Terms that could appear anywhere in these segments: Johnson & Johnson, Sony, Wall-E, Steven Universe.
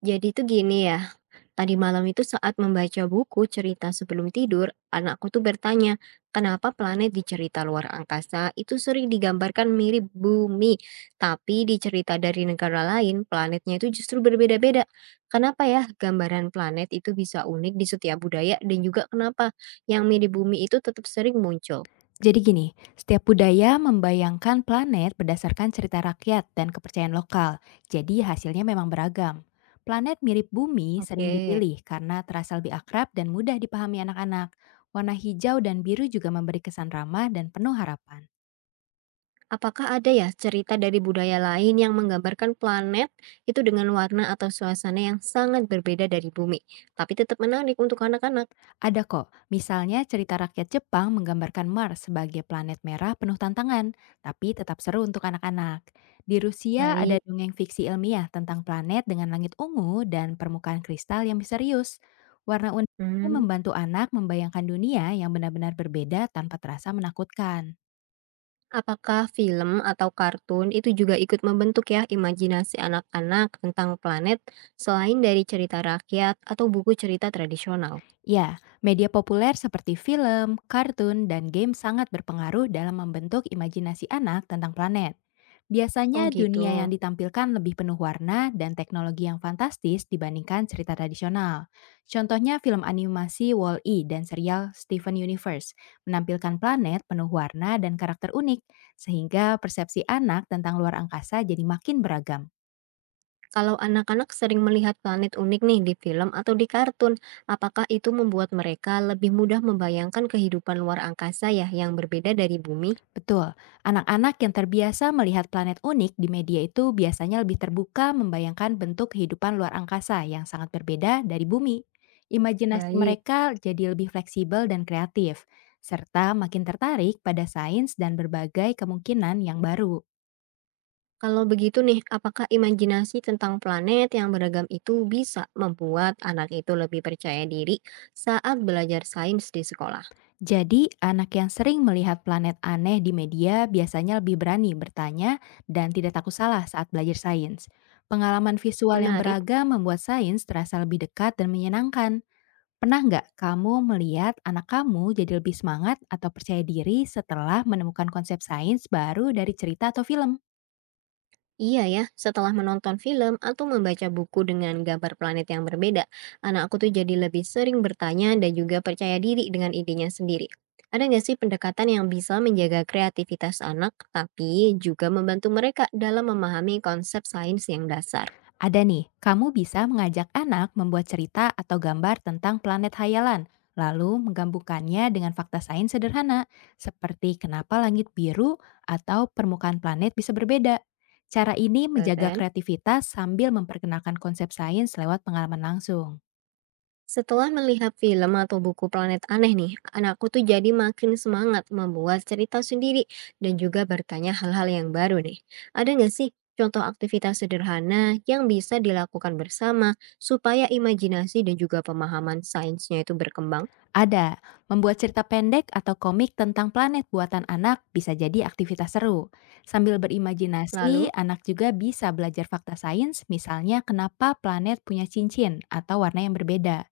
Jadi tuh gini ya, tadi malam itu saat membaca buku cerita sebelum tidur, anakku tuh bertanya, kenapa planet di cerita luar angkasa itu sering digambarkan mirip bumi, tapi di cerita dari negara lain, planetnya itu justru berbeda-beda. Kenapa ya gambaran planet itu bisa unik di setiap budaya dan juga kenapa yang mirip bumi itu tetap sering muncul? Jadi gini, setiap budaya membayangkan planet berdasarkan cerita rakyat dan kepercayaan lokal. Jadi hasilnya memang beragam. Planet mirip bumi Oke. sering dipilih karena terasa lebih akrab dan mudah dipahami anak-anak. Warna hijau dan biru juga memberi kesan ramah dan penuh harapan. Apakah ada ya cerita dari budaya lain yang menggambarkan planet itu dengan warna atau suasana yang sangat berbeda dari bumi, tapi tetap menarik untuk anak-anak? Ada kok, misalnya cerita rakyat Jepang menggambarkan Mars sebagai planet merah penuh tantangan, tapi tetap seru untuk anak-anak. Di Rusia ada Baik. dongeng fiksi ilmiah tentang planet dengan langit ungu dan permukaan kristal yang misterius. Warna unik ini Hmm. membantu anak membayangkan dunia yang benar-benar berbeda tanpa terasa menakutkan. Apakah film atau kartun itu juga ikut membentuk ya imajinasi anak-anak tentang planet selain dari cerita rakyat atau buku cerita tradisional? Ya, media populer seperti film, kartun, dan game sangat berpengaruh dalam membentuk imajinasi anak tentang planet. Oh Biasanya gitu. dunia yang ditampilkan lebih penuh warna dan teknologi yang fantastis dibandingkan cerita tradisional. Contohnya film animasi Wall-E dan serial Steven Universe menampilkan planet penuh warna dan karakter unik, sehingga persepsi anak tentang luar angkasa jadi makin beragam. Kalau anak-anak sering melihat planet unik nih di film atau di kartun, apakah itu membuat mereka lebih mudah membayangkan kehidupan luar angkasa ya yang berbeda dari bumi? Betul, anak-anak yang terbiasa melihat planet unik di media itu biasanya lebih terbuka membayangkan bentuk kehidupan luar angkasa yang sangat berbeda dari bumi. Imajinasi Baik, mereka jadi lebih fleksibel dan kreatif, serta makin tertarik pada sains dan berbagai kemungkinan yang baru. kalau begitu nih, apakah imajinasi tentang planet yang beragam itu bisa membuat anak itu lebih percaya diri saat belajar sains di sekolah? Jadi, anak yang sering melihat planet aneh di media biasanya lebih berani bertanya dan tidak takut salah saat belajar sains. Pengalaman visual yang Menarik. beragam membuat sains terasa lebih dekat dan menyenangkan. Pernah nggak kamu melihat anak kamu jadi lebih semangat atau percaya diri setelah menemukan konsep sains baru dari cerita atau film? Iya ya, setelah menonton film atau membaca buku dengan gambar planet yang berbeda, anak aku tuh jadi lebih sering bertanya dan juga percaya diri dengan idenya sendiri. Ada nggak sih pendekatan yang bisa menjaga kreativitas anak, tapi juga membantu mereka dalam memahami konsep sains yang dasar? Ada nih, kamu bisa mengajak anak membuat cerita atau gambar tentang planet hayalan, lalu menggabungkannya dengan fakta sains sederhana, seperti kenapa langit biru atau permukaan planet bisa berbeda. Cara ini menjaga Keren. kreativitas sambil memperkenalkan konsep sains lewat pengalaman langsung. Setelah melihat film atau buku Planet Aneh nih, anakku tuh jadi makin semangat membuat cerita sendiri dan juga bertanya hal-hal yang baru nih. Ada nggak sih contoh aktivitas sederhana yang bisa dilakukan bersama supaya imajinasi dan juga pemahaman sainsnya itu berkembang? Ada, membuat cerita pendek atau komik tentang planet buatan anak bisa jadi aktivitas seru. Sambil Lalu? berimajinasi, anak juga bisa belajar fakta sains, misalnya kenapa planet punya cincin atau warna yang berbeda.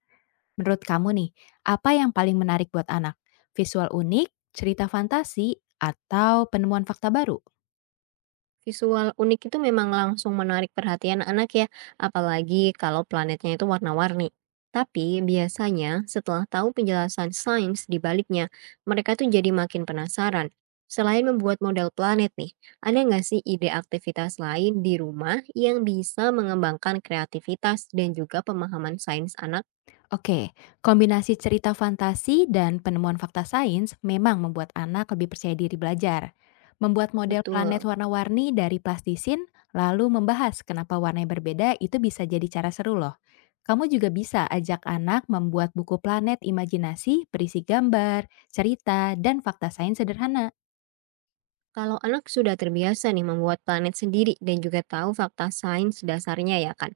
Menurut kamu nih, apa yang paling menarik buat anak? Visual unik, cerita fantasi, atau penemuan fakta baru? Visual unik itu memang langsung menarik perhatian anak ya, apalagi kalau planetnya itu warna-warni. Tapi biasanya setelah tahu penjelasan sains di baliknya, mereka tuh jadi makin penasaran. Selain membuat model planet nih, ada nggak sih ide aktivitas lain di rumah yang bisa mengembangkan kreativitas dan juga pemahaman sains anak? Oke, kombinasi cerita fantasi dan penemuan fakta sains memang membuat anak lebih percaya diri belajar. Membuat model planet Betul. warna-warni dari plastisin, lalu membahas kenapa warnanya berbeda itu bisa jadi cara seru loh. Kamu juga bisa ajak anak membuat buku planet imajinasi berisi gambar, cerita, dan fakta sains sederhana. Kalau anak sudah terbiasa nih membuat planet sendiri dan juga tahu fakta sains dasarnya ya kan.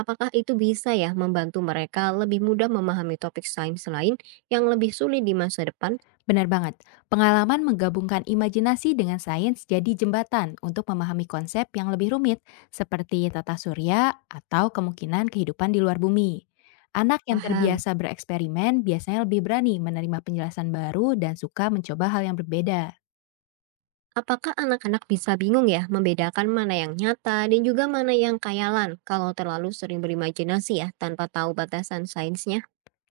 Apakah itu bisa ya membantu mereka lebih mudah memahami topik sains lain yang lebih sulit di masa depan? Benar banget, pengalaman menggabungkan imajinasi dengan sains jadi jembatan untuk memahami konsep yang lebih rumit, seperti tata surya atau kemungkinan kehidupan di luar bumi. Anak yang Paham. terbiasa bereksperimen biasanya lebih berani menerima penjelasan baru dan suka mencoba hal yang berbeda. Apakah anak-anak bisa bingung ya membedakan mana yang nyata dan juga mana yang khayalan kalau terlalu sering berimajinasi ya tanpa tahu batasan sainsnya?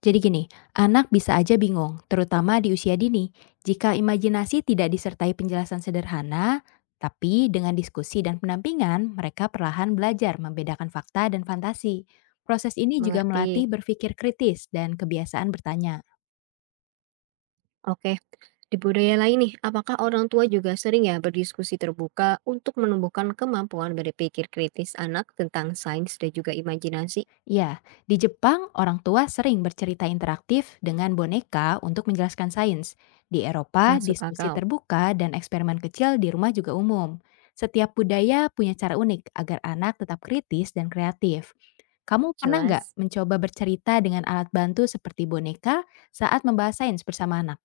Jadi gini, anak bisa aja bingung, terutama di usia dini, jika imajinasi tidak disertai penjelasan sederhana, tapi dengan diskusi dan pendampingan, mereka perlahan belajar membedakan fakta dan fantasi. Proses ini juga melatih Mengerti. berpikir kritis dan kebiasaan bertanya. Oke, di budaya lain nih, apakah orang tua juga sering ya berdiskusi terbuka untuk menumbuhkan kemampuan berpikir kritis anak tentang sains dan juga imajinasi? Ya, di Jepang orang tua sering bercerita interaktif dengan boneka untuk menjelaskan sains. Di Eropa, Masuk diskusi akal, terbuka dan eksperimen kecil di rumah juga umum. Setiap budaya punya cara unik agar anak tetap kritis dan kreatif. Kamu pernah nggak jelas. mencoba bercerita dengan alat bantu seperti boneka saat membahas sains bersama anak?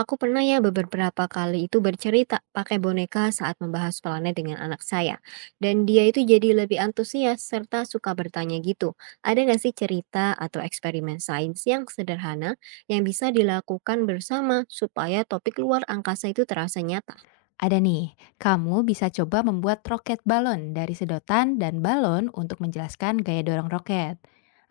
Aku pernah ya beberapa kali itu bercerita pakai boneka saat membahas planet dengan anak saya. Dan dia itu jadi lebih antusias serta suka bertanya gitu. Ada nggak sih cerita atau eksperimen sains yang sederhana yang bisa dilakukan bersama supaya topik luar angkasa itu terasa nyata? Ada nih, kamu bisa coba membuat roket balon dari sedotan dan balon untuk menjelaskan gaya dorong roket.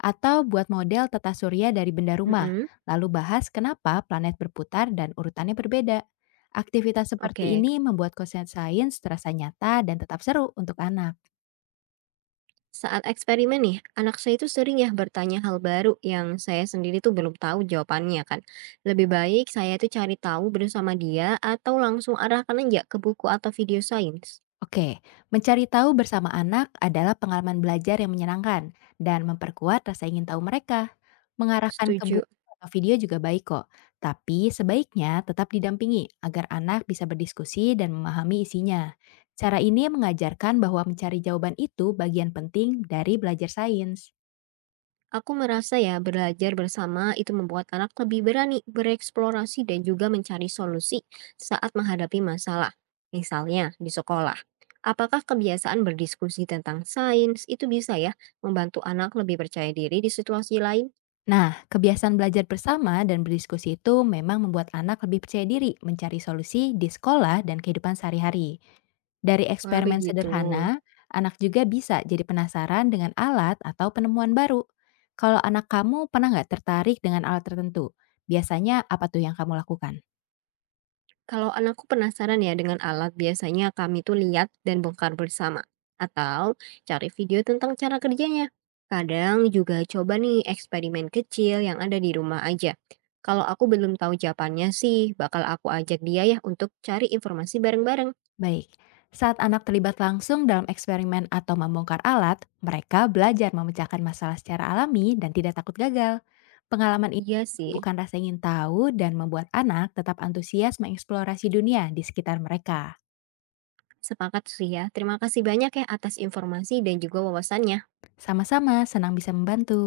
Atau buat model tata surya dari benda rumah, Mm-mm. lalu bahas kenapa planet berputar dan urutannya berbeda. Aktivitas seperti Oke. ini membuat konsen sains terasa nyata dan tetap seru untuk anak. Saat eksperimen nih, anak saya itu sering ya bertanya hal baru yang saya sendiri tuh belum tahu jawabannya kan. Lebih baik saya itu cari tahu bersama dia atau langsung arahkan aja ke buku atau video sains. Oke, mencari tahu bersama anak adalah pengalaman belajar yang menyenangkan dan memperkuat rasa ingin tahu mereka. Mengarahkan ke Setuju. buku atau video juga baik kok, tapi sebaiknya tetap didampingi agar anak bisa berdiskusi dan memahami isinya. Cara ini mengajarkan bahwa mencari jawaban itu bagian penting dari belajar sains. Aku merasa ya belajar bersama itu membuat anak lebih berani bereksplorasi dan juga mencari solusi saat menghadapi masalah. Misalnya di sekolah. Apakah kebiasaan berdiskusi tentang sains itu bisa ya membantu anak lebih percaya diri di situasi lain? Nah, kebiasaan belajar bersama dan berdiskusi itu memang membuat anak lebih percaya diri mencari solusi di sekolah dan kehidupan sehari-hari. Dari Wah, eksperimen begitu. sederhana, anak juga bisa jadi penasaran dengan alat atau penemuan baru. Kalau anak kamu pernah nggak tertarik dengan alat tertentu? Biasanya apa tuh yang kamu lakukan? Kalau anakku penasaran ya dengan alat, biasanya kami tuh lihat dan bongkar bersama. Atau cari video tentang cara kerjanya. Kadang juga coba nih eksperimen kecil yang ada di rumah aja. Kalau aku belum tahu jawabannya sih, bakal aku ajak dia ya untuk cari informasi bareng-bareng. Baik, saat anak terlibat langsung dalam eksperimen atau membongkar alat, mereka belajar memecahkan masalah secara alami dan tidak takut gagal. Pengalaman ini Iya sih, bukan rasa ingin tahu dan membuat anak tetap antusias mengeksplorasi dunia di sekitar mereka. sepakat sih ya. Terima kasih banyak ya atas informasi dan juga wawasannya. Sama-sama, senang bisa membantu.